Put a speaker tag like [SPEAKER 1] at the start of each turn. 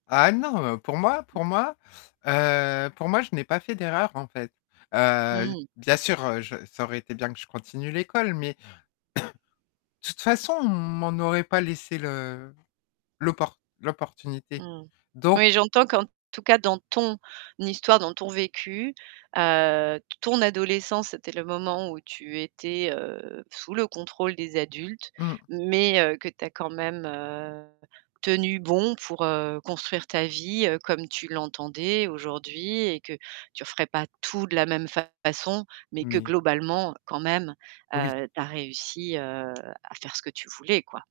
[SPEAKER 1] Ah non, heu, pour moi pour moi, heu, pour moi, je n'ai pas fait d'erreur, en fait, heu,
[SPEAKER 2] Mmh.
[SPEAKER 1] bien sûr, heu, je ça aurait été bien que je continue l'école, mais de toute façon, on m'en aurait pas laissé le l'opport l'opportunité
[SPEAKER 2] Mmh,
[SPEAKER 1] donc
[SPEAKER 2] oui, j'entends qu'en tout cas, dans ton histoire, dans ton vécu, heu, ton adolescence, c'était le moment où tu étais, heu, sous le contrôle des adultes
[SPEAKER 1] Mmh.
[SPEAKER 2] mais heu, que tu as quand même heu, tenu bon pour heu, construire ta vie, heu, comme tu l'entendais aujourd'hui et que tu referais pas tout de la même façon mais que
[SPEAKER 1] Mais
[SPEAKER 2] globalement quand même,
[SPEAKER 1] Oui.
[SPEAKER 2] heu, tu as réussi, heu, à faire ce que tu voulais, quoi.